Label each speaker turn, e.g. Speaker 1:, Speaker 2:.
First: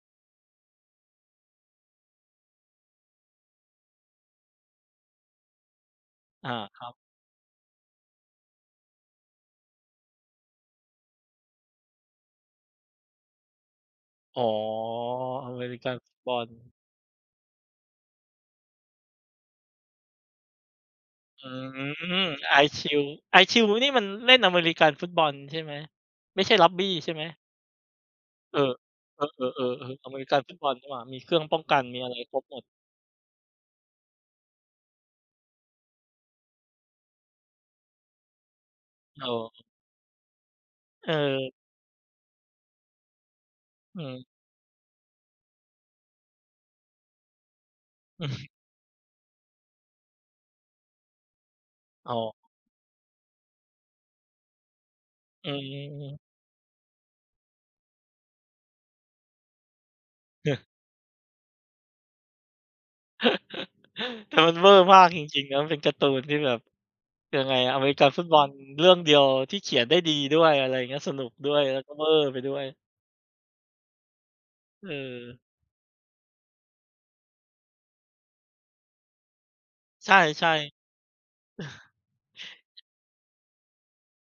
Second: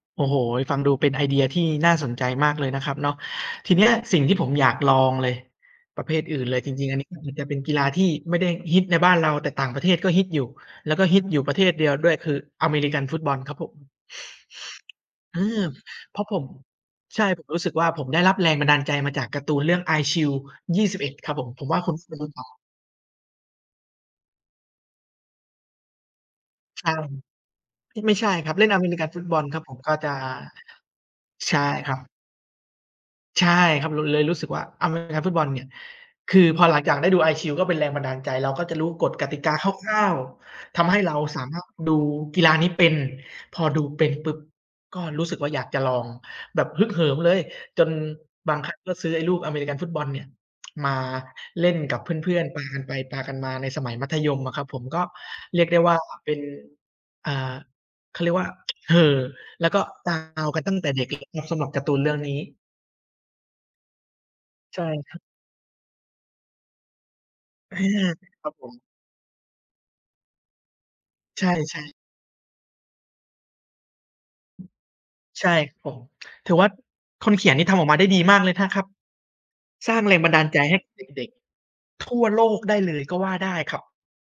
Speaker 1: โอ้โฮ ฟังดูเป็นไอเดียที่น่าสนใจมากเลยนะครับเนาะ ทีเนี้ยสิ่งที่ผมอยากลองเลย ประเภทอื่น
Speaker 2: อ
Speaker 1: เ
Speaker 2: า
Speaker 1: ลยจ
Speaker 2: คร
Speaker 1: ริง
Speaker 2: ั
Speaker 1: ๆ อ
Speaker 2: บ
Speaker 1: ันนี้มันจะเป็นกีฬาที่ไม่ได้ฮิตในบ้านเรา แต่ต่างประเทศก็ฮิตอยู่ แล้วก็ฮิตอยู่ประเทศเดียวด้วย คืออเมริกันฟุตบอลครับผม
Speaker 2: อ๋อ
Speaker 1: เอ
Speaker 2: อเม
Speaker 1: อ
Speaker 2: ริกันฟุ
Speaker 1: เพ
Speaker 2: ต
Speaker 1: ราะ
Speaker 2: บ
Speaker 1: ผ
Speaker 2: อ
Speaker 1: ม
Speaker 2: ล
Speaker 1: ใช่ ผมรู้สึกว่าผมได้รับแรงบันดาลใจมาจากการ์ตูนเรื่อง Eyeshield 21 ครับ
Speaker 2: อ
Speaker 1: ผ
Speaker 2: ื
Speaker 1: ม ผมว่าคุณเป็นต
Speaker 2: ม
Speaker 1: ้นตอ
Speaker 2: Eyeshield Eyeshield นี่มันเล่นอเมริกันฟุตบอลใช่ไหม? ไม่ใช่รัก
Speaker 1: ใ
Speaker 2: บ
Speaker 1: ช
Speaker 2: ี้
Speaker 1: ่
Speaker 2: ใช่ไหม?
Speaker 1: ไม่ใช่ครั
Speaker 2: เ
Speaker 1: บ
Speaker 2: อ
Speaker 1: เล่น
Speaker 2: อ
Speaker 1: อเมริกันฟ
Speaker 2: เ
Speaker 1: ุ
Speaker 2: อ
Speaker 1: ตบอล
Speaker 2: อ
Speaker 1: ครับผม ก
Speaker 2: ๆ
Speaker 1: ็
Speaker 2: ๆ ๆ
Speaker 1: จ
Speaker 2: อ
Speaker 1: ะ
Speaker 2: เมริกันฟุตบอลนี่หว่า มีเครื่อง
Speaker 1: ใ
Speaker 2: ป
Speaker 1: ช
Speaker 2: ้อ
Speaker 1: ่
Speaker 2: งกัน
Speaker 1: คร
Speaker 2: ม
Speaker 1: ั
Speaker 2: ี
Speaker 1: บ
Speaker 2: อะไรครบหมด
Speaker 1: ใช่ครับ เราเลยรู้สึกว่า อเมริกันฟุตบอลเนี่ย คือพอหลังจากได้ดู Eyeshield ก็เป็นแรงบันดาลใจ เราก็จะรู้กฏ
Speaker 2: อ
Speaker 1: ก
Speaker 2: ๋อ
Speaker 1: ติกาคร่าว ๆ ทำให้
Speaker 2: เ
Speaker 1: เราสา
Speaker 2: ออ
Speaker 1: มารถดูกีฬานี้เป็น พอดู
Speaker 2: อ
Speaker 1: เ
Speaker 2: ื
Speaker 1: ป็น
Speaker 2: ม
Speaker 1: ปุ๊บก็รู้สึกว่า อยากจะลอง แบบฮึกเหิมเลย จน
Speaker 2: อือฮึ
Speaker 1: บางครั้งก็ซื้อไอ้ลูกอเมริกันฟุตบอลเนี่ย มาเล่นกับเ
Speaker 2: อ๋
Speaker 1: พ
Speaker 2: อ
Speaker 1: ื่อน ๆ ปากันไป ปากันมา ในสมัยมัธยมอะครับผม ก็
Speaker 2: อื
Speaker 1: เรียกได้ว่า
Speaker 2: ม
Speaker 1: เป็น อ่า เขาเรียกว่า เห่อ แล้วก็ [unintelligible] เอากันตั้งแต่เด็กเลย ครับ สำหรับการ์ตูนเรื่องนี้
Speaker 2: แต่มันเวอ
Speaker 1: ใ
Speaker 2: ร
Speaker 1: ช
Speaker 2: ์
Speaker 1: ่
Speaker 2: มาก
Speaker 1: ครั
Speaker 2: จ
Speaker 1: บ
Speaker 2: ริง ๆ นะ มันเป็นการ์ตูนที่แบบยังไงอะ
Speaker 1: อา
Speaker 2: อเมริกันฟุตบอ
Speaker 1: คร
Speaker 2: ล
Speaker 1: ับผม
Speaker 2: เรื่องเดียวที่เขียนได้ดีด้วย อะไรเงี้ย สนุก
Speaker 1: ใช
Speaker 2: ด้วย แล้
Speaker 1: ่
Speaker 2: วก
Speaker 1: ๆ
Speaker 2: ็เวอร์ไปด้วย เออ
Speaker 1: ใช่ ผม ถือว่าคนเขียนนี่ทำออกมาได้ดีมากเลยนะครับ สร้าง
Speaker 2: ใช
Speaker 1: แรงบันดาล
Speaker 2: ่
Speaker 1: ใจให้
Speaker 2: ๆ
Speaker 1: เด็ก ๆ ทั่วโลกได้เลยก็ว่าได้ครับ